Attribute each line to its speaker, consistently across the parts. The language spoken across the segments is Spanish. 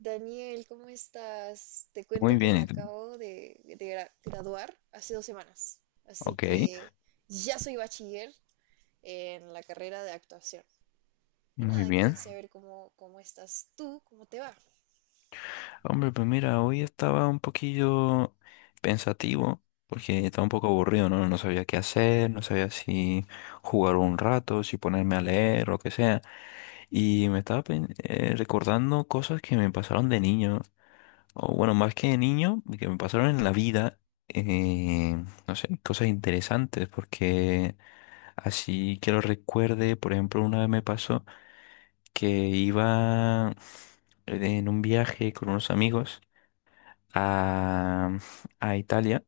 Speaker 1: Daniel, ¿cómo estás? Te cuento
Speaker 2: Muy
Speaker 1: que
Speaker 2: bien,
Speaker 1: me
Speaker 2: ¿y tú?
Speaker 1: acabo de graduar hace dos semanas, así
Speaker 2: Ok,
Speaker 1: que ya soy bachiller en la carrera de actuación. Y
Speaker 2: muy
Speaker 1: nada, quería
Speaker 2: bien.
Speaker 1: saber cómo estás tú, cómo te va.
Speaker 2: Hombre, pues mira, hoy estaba un poquillo pensativo porque estaba un poco aburrido, ¿no? No sabía qué hacer, no sabía si jugar un rato, si ponerme a leer, lo que sea. Y me estaba recordando cosas que me pasaron de niño, o bueno, más que de niño, que me pasaron en la vida. No sé, cosas interesantes porque así que lo recuerde, por ejemplo, una vez me pasó que iba en un viaje con unos amigos a, a Italia,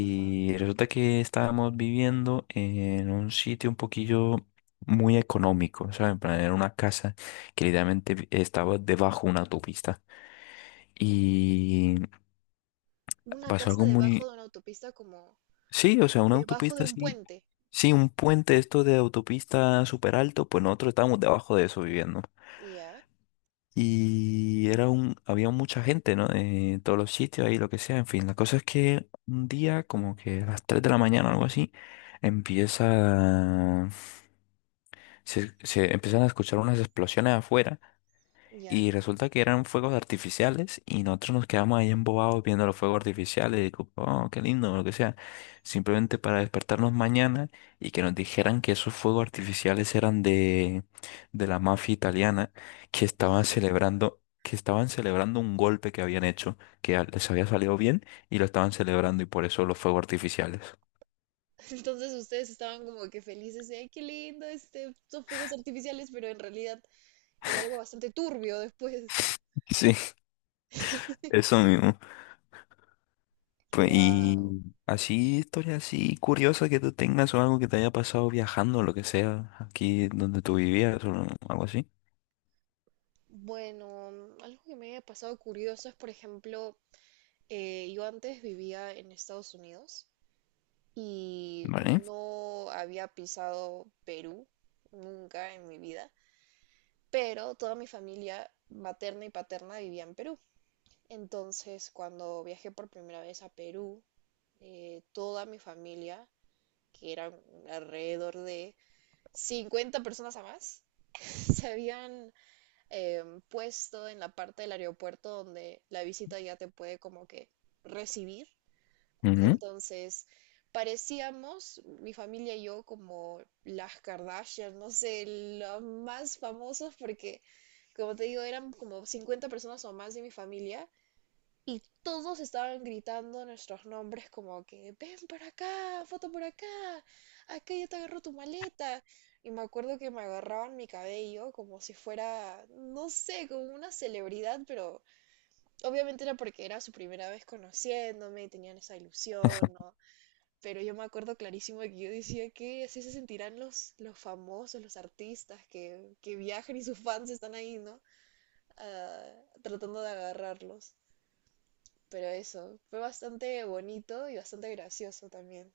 Speaker 1: Ajá.
Speaker 2: resulta que estábamos viviendo en un sitio un poquillo muy económico, ¿sabes? En plan, era una casa que estaba debajo de una autopista y
Speaker 1: Una
Speaker 2: pasó
Speaker 1: casa
Speaker 2: algo
Speaker 1: debajo
Speaker 2: muy...
Speaker 1: de una autopista, como
Speaker 2: Sí, o sea, una
Speaker 1: debajo de
Speaker 2: autopista
Speaker 1: un
Speaker 2: así...
Speaker 1: puente.
Speaker 2: Sí, un puente esto de autopista súper alto, pues nosotros estábamos debajo de eso viviendo.
Speaker 1: Ya,
Speaker 2: Y era un, había mucha gente, ¿no? Todos los sitios ahí, lo que sea, en fin. La cosa es que un día, como que a las 3 de la mañana o algo así, empieza, se empiezan a escuchar unas explosiones afuera,
Speaker 1: ya,
Speaker 2: y resulta que eran fuegos artificiales y nosotros nos quedamos ahí embobados viendo los fuegos artificiales y digo, oh, qué lindo, o lo que sea. Simplemente para despertarnos mañana y que nos dijeran que esos fuegos artificiales eran de la mafia italiana,
Speaker 1: ya.
Speaker 2: que estaban celebrando un golpe que habían hecho, que les había salido bien, y lo estaban celebrando y por eso los fuegos artificiales.
Speaker 1: Entonces ustedes estaban como que felices de, ay, qué lindo, este, son fuegos artificiales, pero en realidad era algo bastante turbio después.
Speaker 2: Sí, eso mismo. Pues,
Speaker 1: Wow.
Speaker 2: y así, historia así curiosa que tú tengas o algo que te haya pasado viajando, lo que sea, aquí donde tú vivías o algo así.
Speaker 1: Bueno, algo que me haya pasado curioso es, por ejemplo, yo antes vivía en Estados Unidos y
Speaker 2: Vale.
Speaker 1: no había pisado Perú nunca en mi vida, pero toda mi familia materna y paterna vivía en Perú. Entonces, cuando viajé por primera vez a Perú, toda mi familia, que eran alrededor de 50 personas a más, se habían eh, puesto en la parte del aeropuerto donde la visita ya te puede como que recibir.
Speaker 2: Ujú.
Speaker 1: Entonces, parecíamos, mi familia y yo, como las Kardashian, no sé, los más famosos porque, como te digo, eran como 50 personas o más de mi familia y todos estaban gritando nuestros nombres como que, ven para acá, foto por acá, acá ya te agarro tu maleta. Y me acuerdo que me agarraban mi cabello como si fuera, no sé, como una celebridad, pero obviamente era porque era su primera vez conociéndome y tenían esa ilusión, ¿no? Pero yo me acuerdo clarísimo que yo decía que así se sentirán los famosos, los artistas que viajan y sus fans están ahí, ¿no? Ah, tratando de agarrarlos. Pero eso, fue bastante bonito y bastante gracioso también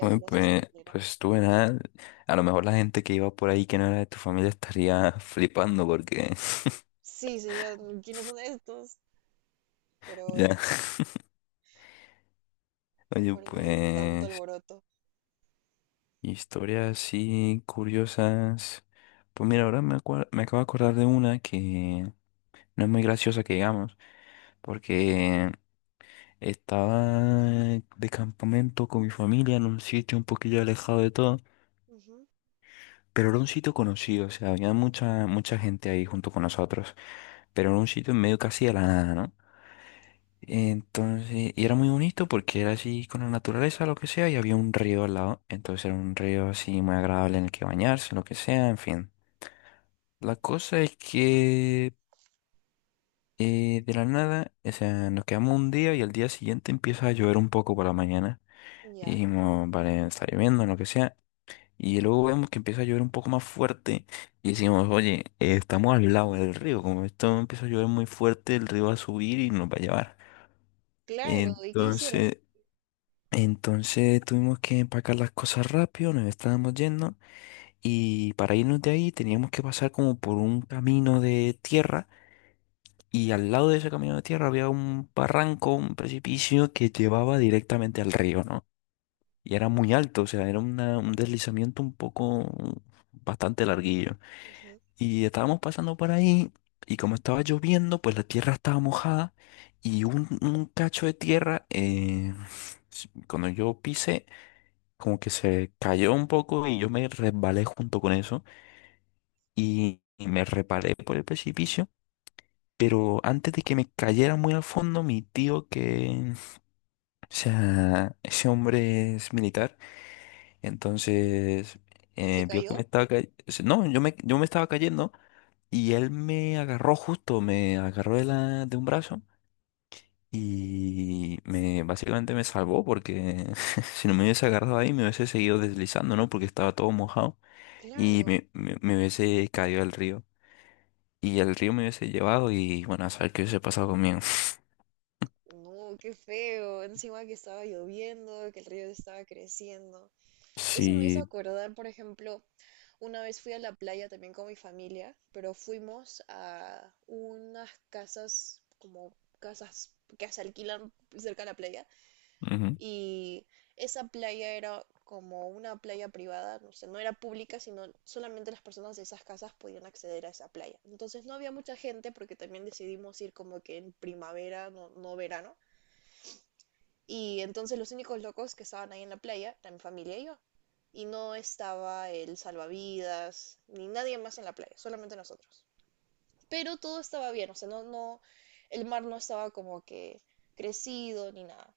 Speaker 2: Bueno,
Speaker 1: de esa
Speaker 2: pues,
Speaker 1: manera.
Speaker 2: pues tú nada. A lo mejor la gente que iba por ahí que no era de tu familia estaría flipando porque...
Speaker 1: Sí, sería, ¿quiénes son estos? Pero bueno,
Speaker 2: Ya. Oye,
Speaker 1: porque hay tanto
Speaker 2: pues,
Speaker 1: alboroto.
Speaker 2: historias así curiosas. Pues mira, ahora me acabo de acordar de una que no es muy graciosa que digamos, porque estaba de campamento con mi familia en un sitio un poquillo alejado de todo,
Speaker 1: Ujú,
Speaker 2: pero era un sitio conocido, o sea, había mucha, mucha gente ahí junto con nosotros, pero era un sitio en medio casi de la nada, ¿no? Entonces, y era muy bonito porque era así con la naturaleza, lo que sea, y había un río al lado, entonces era un río así muy agradable en el que bañarse, lo que sea, en fin. La cosa es que de la nada, o sea, nos quedamos un día y al día siguiente empieza a llover un poco por la mañana. Y
Speaker 1: ya,
Speaker 2: dijimos, vale, está lloviendo, lo que sea. Y luego vemos que empieza a llover un poco más fuerte. Y decimos, oye, estamos al lado del río. Como esto empieza a llover muy fuerte, el río va a subir y nos va a llevar.
Speaker 1: claro, ¿y qué hicieron?
Speaker 2: Entonces, entonces tuvimos que empacar las cosas rápido, nos estábamos yendo. Y para irnos de ahí teníamos que pasar como por un camino de tierra. Y al lado de ese camino de tierra había un barranco, un precipicio que llevaba directamente al río, ¿no? Y era muy alto, o sea, era un deslizamiento un poco bastante larguillo.
Speaker 1: Ujú.
Speaker 2: Y estábamos pasando por ahí, y como estaba lloviendo, pues la tierra estaba mojada, y un cacho de tierra, cuando yo pisé, como que se cayó un poco y yo me resbalé junto con eso, y me reparé por el precipicio. Pero antes de que me cayera muy al fondo, mi tío que, o sea, ese hombre es militar, Entonces,
Speaker 1: ¿Se
Speaker 2: vio que me
Speaker 1: cayó?
Speaker 2: estaba cayendo. No, yo me estaba cayendo y él me agarró justo, me agarró de un brazo y me, básicamente me salvó porque si no me hubiese agarrado ahí me hubiese seguido deslizando, ¿no? Porque estaba todo mojado y
Speaker 1: Claro.
Speaker 2: me hubiese caído al río. Y el río me hubiese llevado y bueno, a saber qué hubiese pasado conmigo.
Speaker 1: No, qué feo. Encima que estaba lloviendo, que el río estaba creciendo. Eso me hizo
Speaker 2: Sí.
Speaker 1: acordar, por ejemplo, una vez fui a la playa también con mi familia, pero fuimos a unas casas, como casas que se alquilan cerca de la playa.
Speaker 2: Ujú.
Speaker 1: Y esa playa era como una playa privada, no sé, no era pública, sino solamente las personas de esas casas podían acceder a esa playa. Entonces no había mucha gente porque también decidimos ir como que en primavera, no, no verano. Y entonces los únicos locos que estaban ahí en la playa eran mi familia y yo. Y no estaba el salvavidas, ni nadie más en la playa, solamente nosotros. Pero todo estaba bien, o sea, no, el mar no estaba como que crecido ni nada.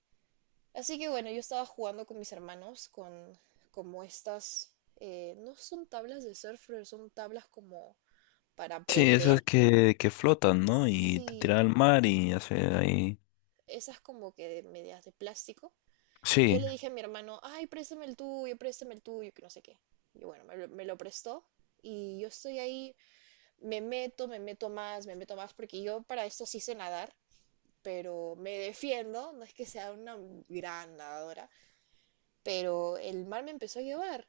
Speaker 1: Así que bueno, yo estaba jugando con mis hermanos, con como estas, no son tablas de surf, pero son tablas como para
Speaker 2: Sí,
Speaker 1: aprender.
Speaker 2: esas que flotan, ¿no? Y te tiran
Speaker 1: Sí,
Speaker 2: al mar y hace ahí.
Speaker 1: esas como que de medias de plástico. Yo
Speaker 2: Sí.
Speaker 1: le dije a mi hermano, ay, préstame el tuyo, que no sé qué. Y bueno, me lo prestó y yo estoy ahí, me meto más, porque yo para esto sí sé nadar, pero me defiendo, no es que sea una gran nadadora, pero el mar me empezó a llevar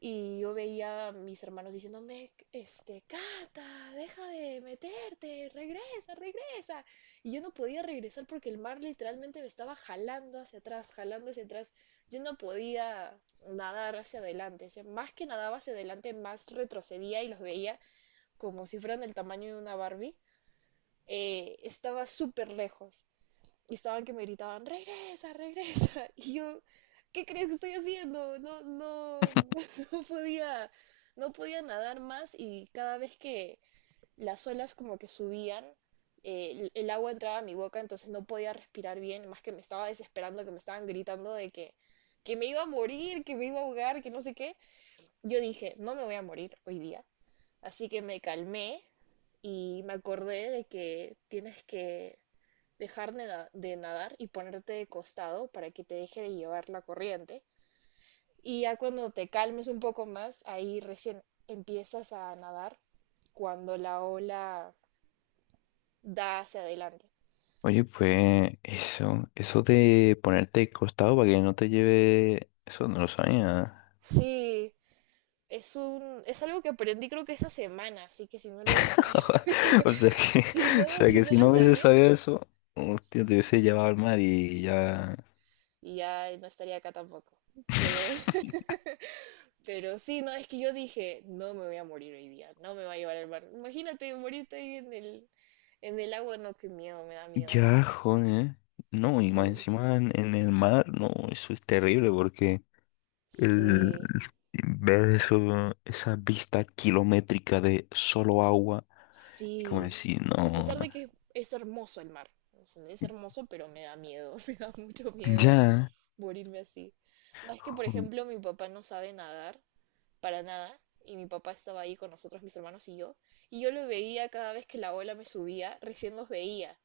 Speaker 1: y yo veía a mis hermanos diciéndome, este, Cata, deja de meterte, regresa, regresa. Y yo no podía regresar porque el mar literalmente me estaba jalando hacia atrás, jalando hacia atrás. Yo no podía nadar hacia adelante. O sea, más que nadaba hacia adelante, más retrocedía y los veía como si fueran del tamaño de una Barbie. Estaba súper lejos y estaban que me gritaban, regresa, regresa. Y yo, ¿qué crees que estoy haciendo? No, no, no podía, no podía nadar más y cada vez que las olas como que subían, el agua entraba a mi boca, entonces no podía respirar bien, más que me estaba desesperando, que me estaban gritando de que me iba a morir, que me iba a ahogar, que no sé qué. Yo dije, no me voy a morir hoy día. Así que me calmé y me acordé de que tienes que dejar de nadar y ponerte de costado para que te deje de llevar la corriente. Y ya cuando te calmes un poco más, ahí recién empiezas a nadar cuando la ola da hacia adelante.
Speaker 2: Oye, pues eso de ponerte de costado para que no te lleve, eso no lo sabía.
Speaker 1: Sí, es un, es algo que aprendí creo que esta semana, así que si no lo hubiera sabido,
Speaker 2: O sea que,
Speaker 1: si
Speaker 2: o
Speaker 1: no,
Speaker 2: sea
Speaker 1: si
Speaker 2: que
Speaker 1: no
Speaker 2: si
Speaker 1: lo
Speaker 2: no hubiese
Speaker 1: sabía,
Speaker 2: sabido eso, hostia, te hubiese llevado al mar y ya.
Speaker 1: ya no estaría acá tampoco. Pero Pero sí, no, es que yo dije, no me voy a morir hoy día, no me va a llevar el mar. Imagínate morirte ahí en el agua, no, qué miedo, me da miedo, no.
Speaker 2: Ya, joder. No, y más
Speaker 1: Sí,
Speaker 2: encima en el mar, no, eso es terrible porque el
Speaker 1: sí,
Speaker 2: ver eso, esa vista kilométrica de solo agua, y como
Speaker 1: sí.
Speaker 2: decir,
Speaker 1: A
Speaker 2: no.
Speaker 1: pesar de que es hermoso el mar, o sea, es hermoso, pero me da miedo, me da mucho miedo
Speaker 2: Ya,
Speaker 1: morirme así. Más que, por
Speaker 2: jo-
Speaker 1: ejemplo, mi papá no sabe nadar, para nada, y mi papá estaba ahí con nosotros, mis hermanos y yo lo veía cada vez que la ola me subía, recién los veía.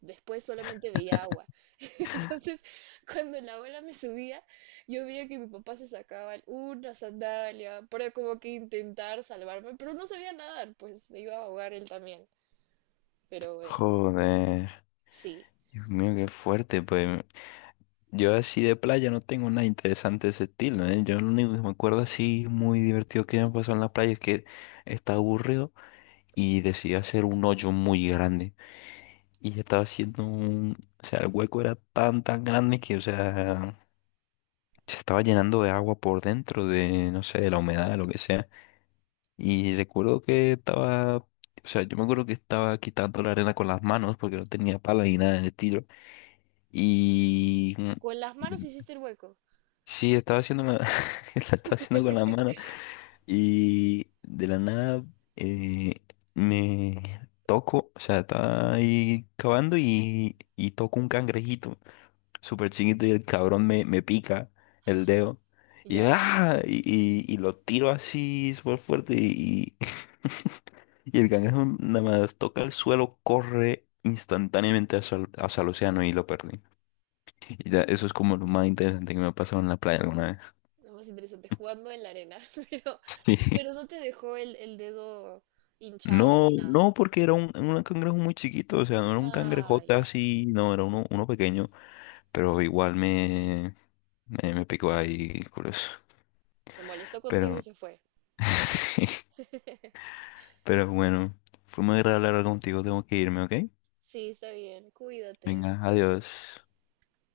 Speaker 1: Después solamente veía agua. Entonces, cuando la ola me subía, yo veía que mi papá se sacaba una sandalia para como que intentar salvarme, pero no sabía nadar, pues se iba a ahogar él también. Pero bueno,
Speaker 2: joder.
Speaker 1: sí.
Speaker 2: Dios mío, qué fuerte, pues. Yo así de playa no tengo nada interesante de ese estilo, ¿eh? Yo lo único que me acuerdo así muy divertido que me pasó en la playa es que estaba aburrido y decidí hacer un hoyo muy grande. Y estaba haciendo un... O sea, el hueco era tan, tan grande que, o sea, se estaba llenando de agua por dentro, de, no sé, de la humedad, de lo que sea. Y recuerdo que estaba... O sea, yo me acuerdo que estaba quitando la arena con las manos porque no tenía pala ni nada de estilo. Y...
Speaker 1: Con las manos hiciste el hueco.
Speaker 2: Sí, estaba haciendo la, la estaba haciendo con la mano, y de la nada eh, me toco, o sea, estaba ahí cavando y toco un cangrejito súper chiquito y el cabrón me pica el dedo y, yo,
Speaker 1: Ya,
Speaker 2: ¡ah! Y, y lo tiro así súper fuerte y, y el cangrejo nada más toca el suelo, corre instantáneamente hacia el océano y lo perdí. Y ya, eso es como lo más interesante que me ha pasado en la playa alguna vez.
Speaker 1: lo más interesante, jugando en la arena, pero,
Speaker 2: Sí.
Speaker 1: pero no te dejó el dedo hinchado
Speaker 2: No,
Speaker 1: ni nada.
Speaker 2: no, porque era un cangrejo muy chiquito, o sea, no era un
Speaker 1: Ah,
Speaker 2: cangrejote
Speaker 1: ya.
Speaker 2: así, no, era uno, uno pequeño, pero igual me, picó ahí, curioso.
Speaker 1: Se molestó contigo y
Speaker 2: Pero,
Speaker 1: se fue.
Speaker 2: sí, pero bueno, fue muy agradable hablar contigo, tengo que irme, ¿ok?
Speaker 1: Sí, está bien. Cuídate.
Speaker 2: Venga, adiós.